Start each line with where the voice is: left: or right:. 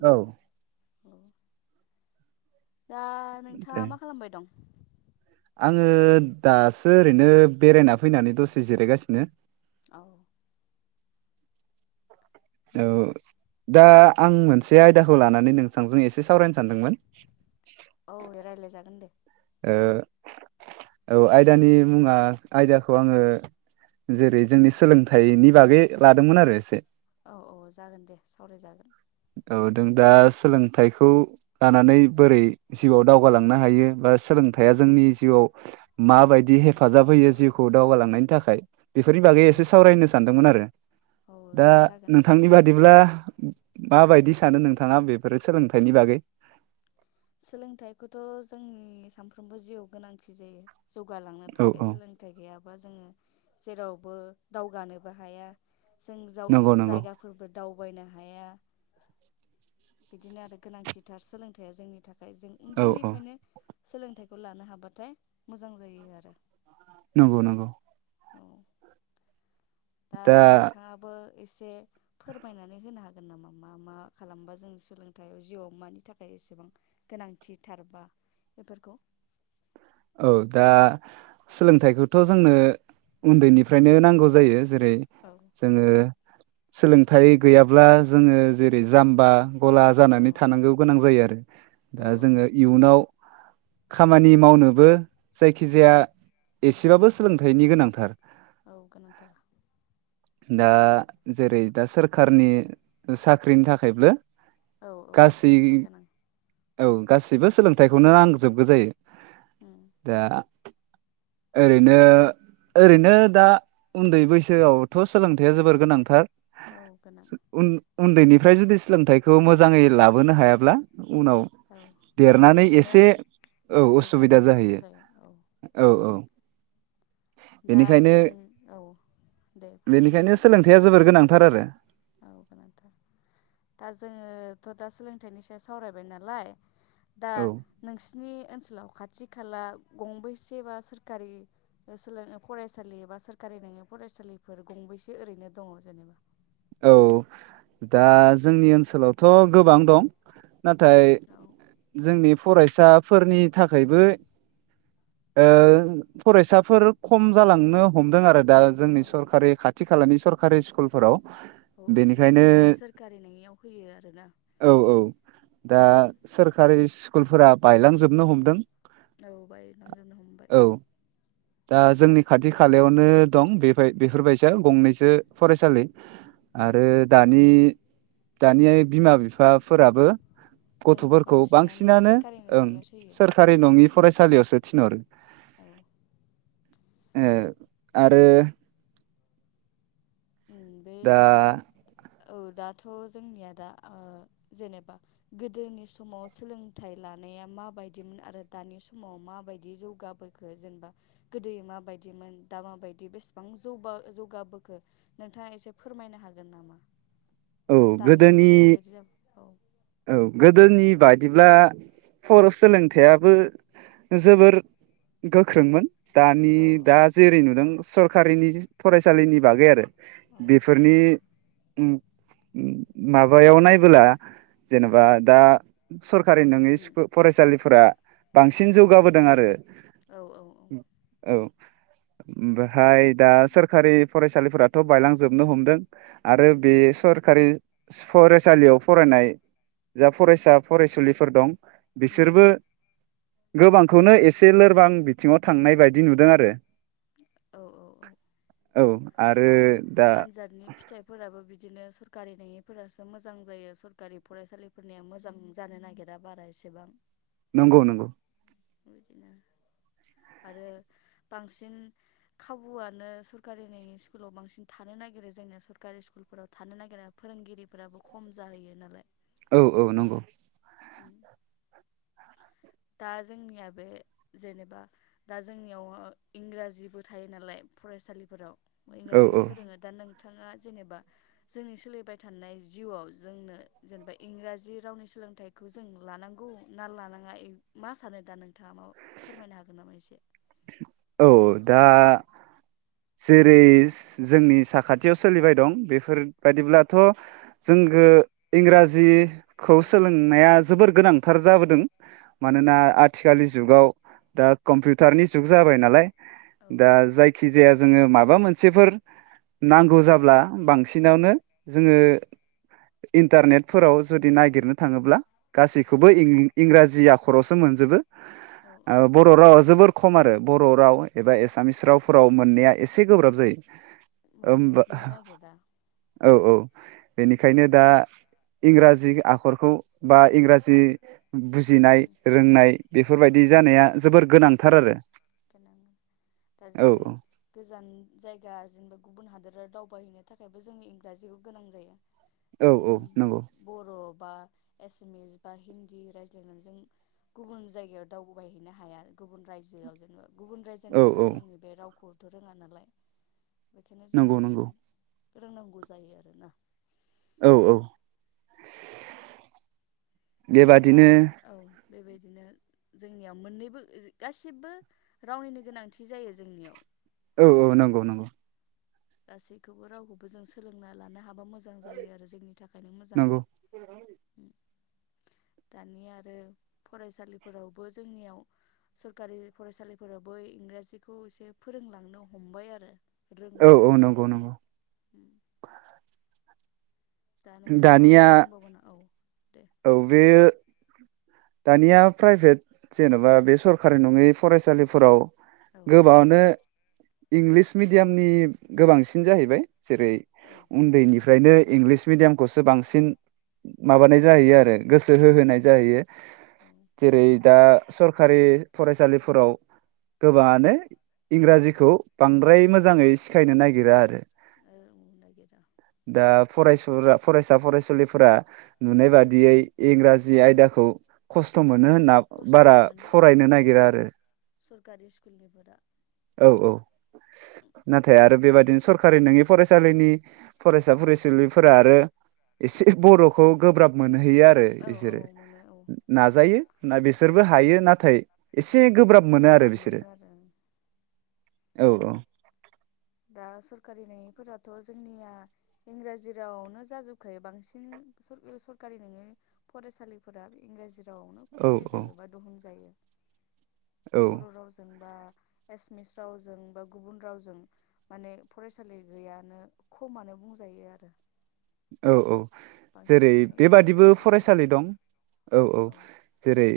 right: औ
left: औ दा
right: दे
left: नोंथाङा मा खालामबाय दं?
right: आङो दासो ओरैनो बेरायना फैनानै दसे जिरायगासिनो।
left: औ
right: औ
left: दे
right: दा आं मोनसे आयदाखौ लानानै नोंथांजों एसे सावरायनो सानदोंमोन
left: औ रायलाय जागोन दे
right: ओ औ आयदानि मुङा आयदाखौ आङो जेरै- जोंनि सोलोंथाइनि बागै लादोंमोन आरो एसे
left: औ औ जागोन दे सावरायजागोन
right: औ दों दा सोलोंथाइखौ लानानै बोरै जिउआव दावगालांनो हायो बा सोलोंथाइया जोंनि जिउआव
left: औ
right: माबायदि हेफाजाब होयो जिउखौ दावगालांनायनि थाख बेफोरनि
left: औ
right: बागै
left: औ
right: एसे सावरायनो सानदोंमोन आरो
left: औ
right: दा
left: दे जागोन
right: नोंथांनि बादिब्ला उ [inaudible] माबायदि सानो नोंथाङा बेफोरो सोलोंथाइनि बागै?
left: सोलोंथाइखौथ' जोंनि सानफ्रोमबो जिउआव गोनांथि जायो। जौगालांनो
right: औ
left: थाखाय
right: औ
left: सोलोंथाइ गैया बा जोङो जेरावबो दावगानोबो हाया जों
right: नंगौ नंगौ
left: जाव-जायगाफोरबो दाव बायनो हाया बिदिनो आरो गोनांथिथार सोलोंथाइया जोंनि फ्राय जों
right: औ औ
left: उन्दैनिफ्रायनो सोलोंथाइखौ लानो हाबाथाय मोजां जायो आरो
right: नंगौ नंगौ
left: औ दा नोंथाङाबो एसे फोरमायनानै होनो हागोन नामा मा मा खालामबा जों सोलोंथाइयाव जिउआव मानि थाखाय एसेबां गोनांथिथार बा बेफोरखौ
right: औ दा सोलोंथाइखौथ' जोंनो उन्दैनिफ्रायनो नांगौ जायो जेरै
left: औ
right: जोङो सोलोंथाइ गैयाब्ला जोंङो जेरै जाम्बा गला
left: औ
right: जानानै थानांगौ गोनां जायो आरो
left: औ
right: दा
left: औ
right: जोंङो इयुनाव खामानि मावनो बो
left: उम
right: जायखिजाया एसेबाबो सोलोंथाइनि गोनांथार
left: औ गोनांथार
right: दा जेरै दा सोरखारनि साख्रिनि थाखायबो
left: औ औ
right: गासै
left: सोलोंथाया गोनां
right: औ गासैबो सोलोंथाइखौनो नांजोबगौ जायो
left: उम
right: दा ओरैनो ओरैनो दा उन्दै बैसोआवथ' सोलोंथाइया जोबोर गोनांथार
left: औ गोनां
right: उन उन्दैनिफ्राय जुदि सोलोंथाइखौ मोजांङै लाबोनो हायाब्ला उनाव
left: औ खस्थ'
right: देरनानै
left: मोनो
right: एसे
left: आरो
right: औ असुबिद
left: जौगानायाव खस्थ' जायो औ दा
right: बेनिखायनो
left: जों औ दे बुंनाय नोंथां
right: थार आरो
left: औ दा जोङोथ' दा सोलोंथाइनि सायाव सावरायबाय नालाय दा
right: औ
left: नोंसिनि ओनसोलाव खाथि खाला गंबेसे बा सोरखारि ओसोलों फरायसालि बा सोरखारि नंङै फरायसालिफोर गंबेसे ओरैनो दंङ जेनेबा
right: औ दा जोंनि ओनसोलावथ' गोबां दं नाथाय
left: औ
right: जोंनि फरायसाफोरनि थाखायबो ओ फरायसाफोर खम जालांनो हमदों आरो दा जोंनि
left: औ
right: सरकारि खाथि खालानि सरक कारि स्कुलफोराव
left: औ
right: बेनिखायनो
left: बांसिनानो सोरखारि नङियाव होयो आरोना
right: औ औ दा सोरखारि सि स्कुलफोरा बायलांजोबनो हमदों
left: औ बायलांजोबनो हमबाय
right: औ दा जोंनि खाथि खालायावनो दं बे बाय बेफोरबायसा गंनैसो फरायसालि
left: औ
right: आरो दानि दानि बिमा बिफाफोराबो
left: बां
right: गथ'फोरखौ बांसिनानो
left: सोरखारिनि
right: ओं
left: नङियावसो होयो।
right: सोरखारि नंङि फ फरायसालियाव सो थिनहवरो
left: औ
right: ए आरो
left: उम बे
right: दा
left: औ दाथ' जोंनिया दा ओ जेनेबा गोदोनि समाव सोलोंथाइ लानाया माबायदिमोन आरो दानि समाव माबायदि जौगाबोखो जोनबा गोदोयै माबायदिमोन दा माबायदि बेसेबां जौबा जौगाबोखो नोंथांङा एसे फोरमायनो हागोन नामा
right: औ
left: दानि
right: गोदोनि
left: जुगाव माबायदि जा औ
right: औ गोदोनि बाय बिदिब्ला फर सोलोंथायाबो जोबोर गोख्रोंमोन दानि
left: औ
right: दा जेरै नुदों सरकारिनि फरायसालिनि बागै आरो
left: औ
right: बेफोरनि उम माबायाव नायबोला जेनेबा दा सरकारि नोङि
left: उम
right: स्कुल फरायसालिफो फोरा बांसिन जौगाबोदों आरो
left: औ औ-औ
right: बेहाय दा सोरखारि फरायसालिफोराथ' बायलांजोबनो हमदों आरो बे
left: उम
right: सरखारि फरायसालियाव फरायनाय जा फरायसा फरायसुलिफोर दं
left: उम
right: बिसोरबो
left: उम
right: गोबांखौनो एसे लोरबां बिथिङाव थांनाय बायदि नुदों आरो
left: औ औ औ
right: औ आरो
left: दा
right: दा
left: आनजादनि फिथाइफोराबो बिदिनो सो कारि नोङिफोरासो मोजां जायो सरकारि फरायसालिफोरनिया मोजां जानो नागिरा बारा एसेबां
right: नंगौ नंगौ
left: बिदिनो आरो बांसिन खाबुआनो सरखारि नोङि स्कुलाव बांसिन थानो नागिरो जोंनिया सरकारि स्कुलफोराव थानो नागिरा फोरोंगिरिफोराबो खम जाहैयो नालाय
right: औ औ नंगौ
left: दा जोंनिया बे जेनेबा दा जोंनियाव ओ इंराजिबो थायो नालाय फरायसालिफोराव
right: औ
left: इंराजिबो
right: औ
left: फोरोङो दा नों थाङा जेनेबा जोंनि सोलिबाय थानाय जिउआव जोंनो जेनेबा इंराजि रावनि सोलोंथाइखौ जों लानांगौ ना लानाङा मा सानो दा नोंथाङा माबा फोरमायनो हागोन नामा एसे
right: औ औ दा जेरै जोंनि साखाथियाव सोलिबाय दं बेफोरबादिब्लाथ' जोंगो इंराजि खौ सोलोंनाया जोबोर गोनां थार जाबोदों
left: औ
right: मानोना
left: गोनां
right: आथिखालनि जुगाव दा कम्पिउटारनि जुग जाबाय नालाय
left: औ
right: दा
left: औ
right: जायखि जोङो माबा मोनसेफोर नांगौ जाब्ला
left: उम
right: बांसिनावनो जोङो इन्टारनेटफोराव जुदि नागिरनो
left: औ
right: थाङोब्ला
left: औ
right: गासैखौबो आं इंराजि आख खर'सो मोनजोबो।
left: औ
right: ओ बर' रावा जोबोर। खम आरो बर' राव एबा एसामिस रावफोर। आव मोननाया एसे गोब्राब जायो। होनबा
left: मोनजोबनो नागिरा
right: औ औ
left: उम
right: बेनिखायनो दा। इंराजि आखरखौ बा इंराजि। बुजिनाय
left: उम
right: रोंनाय बेफ फोरबायदि जानाया जोबोर गोनांथार आरो।
left: गोनां दा
right: औ
left: जेरै गोजान जायगा जेनेबा गुबुन हादोराव दाव बोहैनो थाखायबो जोंङो इंराजिखौ गोनां जायो।
right: औ
left: जों
right: औ नंगौ
left: बर' बा। एसामिस बा हिन्दी रायज्लायनानै जों गुबुन जायगायाव दावबोबायहैनो हाया गुबुन रायजोआव जोङो। गुबुन
right: औ
left: रायजोनिफ्रा
right: औ
left: जोंनि बे रावखो थ रोङा नालाय। बेखायनो जों
right: नंगौ
left: इंलिसखौ।
right: नंगौ
left: फोरोंनांगौ जायो आरोना।
right: औ औ।
left: दा
right: बेबादिनो
left: औ। बेबायदिनो जोंनियाव मोननैबो ओ गासिबो रावनिनो गोनांथि जायो जोंनियाव
right: औ औ नंगौ नंगौ।
left: गासैखौबो रावखौबो जों सोलोंना लानो हाबा मोजां जायो आरो जोंनि थाखायनो मोजां।
right: नंगौ
left: दानिया आरो फरायसालिफोरावबो जोंनियाव सरखारि फरायसालिफोरावबो इंराजिखौ एसे फोरोंलांनो हमबाय आरो।
right: औ
left: रोंबाय
right: औ
left: माने
right: नंगौ नंगौ।
left: दा नोंथाङा
right: दानिया
left: माबाफोर सोंबावगोना औ। दे
right: औ बेयो दानिया प्राइभेट जेनबा बे सरकारि नङै फरायसालिफोराव
left: औ
right: गोबाङानो इंलिस मिडियामनि गोबांसिन जाहैबाय। जेरै
left: औ
right: उन्दैनिफ्रायनो इंलिस मिडियामखौसो बांसिन माबानाय
left: फोरोङो
right: जाहैयो आरो गोसो
left: औ
right: होहोनाय जाहैयो।
left: औ
right: जेरै दा सरखारि फरायसालिफोराव गोबाङानो इंराजिखौ बांद्राय मोजाङै सिखायनो नागिरा आरो।
left: रोंनो नागिरा
right: दा। फरायसुला फरायसा फरायसुलिफोरा नुनाय बादियै इंराजि आयदाखौ खस्थ मो। होनना
left: खस्थ'
right: बारा फरायनो नागिरा आरो।
left: खारि स्कुलनिफोरा
right: औ औ नाथाय आरो बेबादिनो सरखारि नङि फरायसालिनि फरायसा फरायसुलिफोरा आरो एसे बरखौ गोब्राब मोन मोनहैयो आरो
left: औ औ
right: बिसोरो
left: मोनो औ
right: नाजायो ना बिसोरबो हायो नाथाय एसे गोब्राब मोनो आरो बिसोरो
left: मोनो आरो
right: औ औ
left: दा सरकारि नङिफोराथ जोंनिया इंराजि रावआवनो जाजोबखायो बांसिन सरकारि नङि फरायसालिफोरा इंराजि रावनो
right: औ
left: खुलि जायो
right: औ
left: बा दहुन जायो
right: औ
left: बर' रावजोंबा एसमिस रावजों बा गुबुन रावजों माने फरायसालि गैयानो खमानो बुंजायो आरो
right: औ औ जेरै
left: बांसिनानो
right: बेबादिबो
left: इंराजिखौसो
right: फरायसालि दं औ औ जेरै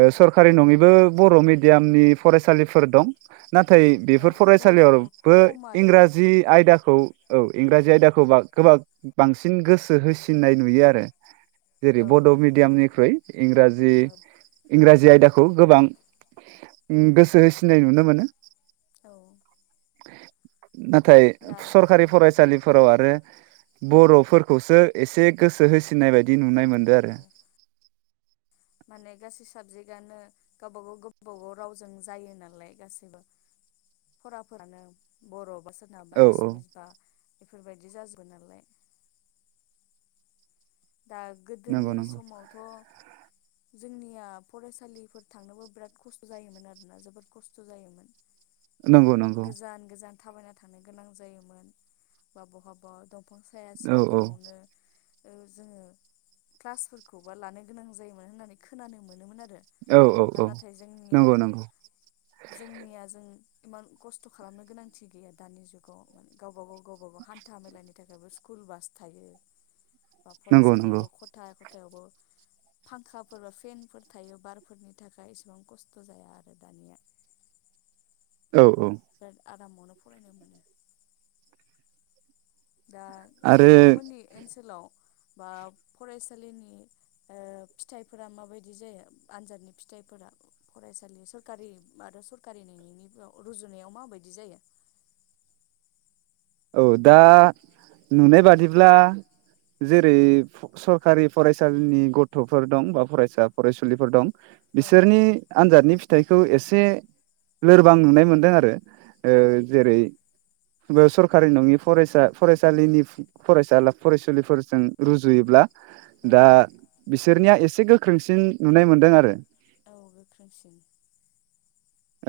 right: ओ
left: औ
right: सरखारि नङैबो बर' मिडियामनि फरायसालिफोर दं नाथाय
left: औ
right: बेफोर
left: दंबाबो
right: फरायसालियावबो
left: खम आरो
right: इंराजि आयदाखौ औ इंराजि आयदाखौ बा गोबां बांसिन गोसो होसिननाय नुयो आरो जेरै
left: औ
right: बड' मिडियामनिख्रुइ इंराजि
left: औ
right: इंराजि आयदाखौ गोबां गोसो होसिनाय नुनो मोनो
left: औ
right: नाथाय
left: दा
right: सरखारि
left: औ
right: फरायसालिफोराव आरो बर'फोरखौसो एसे गोसो होसिनाय बायदि नुनाय मोनदो
left: औ
right: आरो
left: माने गासै साबजेक्टआनो गावबा गाव गावबा गाव रावजों जायो नालाय गाैबो फराफोरानो बर' सोरनाबा
right: औ औ
left: एसमिस बा बेफोरबायदि जाजोबो नालाय दा
right: नंगौ
left: गोदोनि
right: नंगौ
left: समावथ' जोंनिया फरायसालिफोर थांनोबो बिराद खस्थ' जायोमोन आरोना जोबोद खस्थ' जायोमोन
right: नंगौ नंगौ
left: गोजान गोजान थाबायना थांनो गोनां जायोमोन बा बहाबा दफां साया
right: औ
left: सिंफोरावनो ओ जोङो क्लासफोरखौबा लानो गोनां जायोमोन होननानै खोनानो मोनोमोन आरो
right: औ औ
left: दा
right: औ
left: नाथाय जोंनिया
right: नंगौ नंगौ
left: जोंनिया जों इमान खस्थ' खालामनो गोनांथि गैया दानि जुगाव माने गावबा गाव गावबा गाव हान्था मेलानि थाखायबो स्कुल बास थायो बा
right: नंगौ नंगौ
left: फरायसालियावबो खथा खथायावबो फांखाफोर बा फेनफोर थायो बारफोरनि थाखाय एसेबां खस्त जाया आरो दानिया
right: औ औ
left: रामावनो फरायनो मोनो दा
right: आरो
left: नोंथांमोननि ओनसोलाव बा फरायसालिनि ओ फिथाइफोरा माबायदि जायो आनजादनि फिथाइफोरा फरायसालि सरकारि आरो सरकारि नोङिनि रुजुनायाव माबायदि जायो
right: औ दा नुनाय बादिब्ला जेरै फु सरकारि फरायसालिनि गथ'फोर दं बा फरायसा फरायसुलिफोर दं
left: औ
right: बिसोरनि आनजादनि फिथाइ खौ एसे लोरबां नुनाय मोनदों आरो
left: औ
right: ओ
left: औ
right: जेरै बेसर खारि नङि फरायसा फरायसालिनि फरायसाला फरायसुलिफोरजों रुजुयोब्ला
left: औ
right: दा बिसोरनिया एसे गोख्रोंसिन नुनाय मोन्दों आरो
left: औ गोख्रोंसिन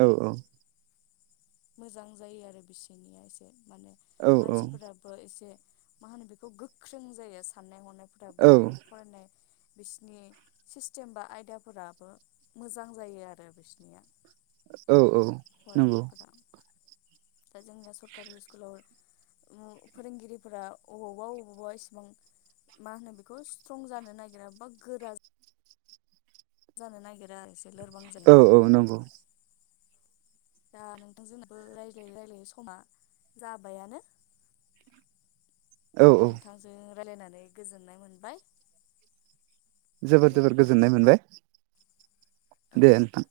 right: औ औ
left: मोजां जायो आरो बिसिनिया एसे माने
right: औ
left: मानसिफोराबो एसे मा होनो बेखौ गोख्रों जायो साननाय हनाय फोराबो
right: औ
left: आरो फरायनाय बिसिनि सिस्टेम बा आयदाफोराबो मोजां जायो आरो बिसनिया
right: औ औ नंगौ
left: दा जोंनिया सरकारि स्कुलाव उ फोरोंगिरिफोरा अबावबा अबावबा इसिबां मा होनो बेखौ स्ट्रं जानो नागिरा बा गोरा जानो नागिरा आरोस
right: [unintelligible] औ औ नंगौ
left: दा नोंथांजोंबो रायज्लायै रायलायै समा जाबायानो
right: औ औ
left: नोंथांजों रायलायनानै गोजोन्नाय मोनबाय
right: जोबोर
left: दे
right: जोबोर
left: होमबा
right: गोजोननाय मोनबाय
left: औ
right: दे नोंथां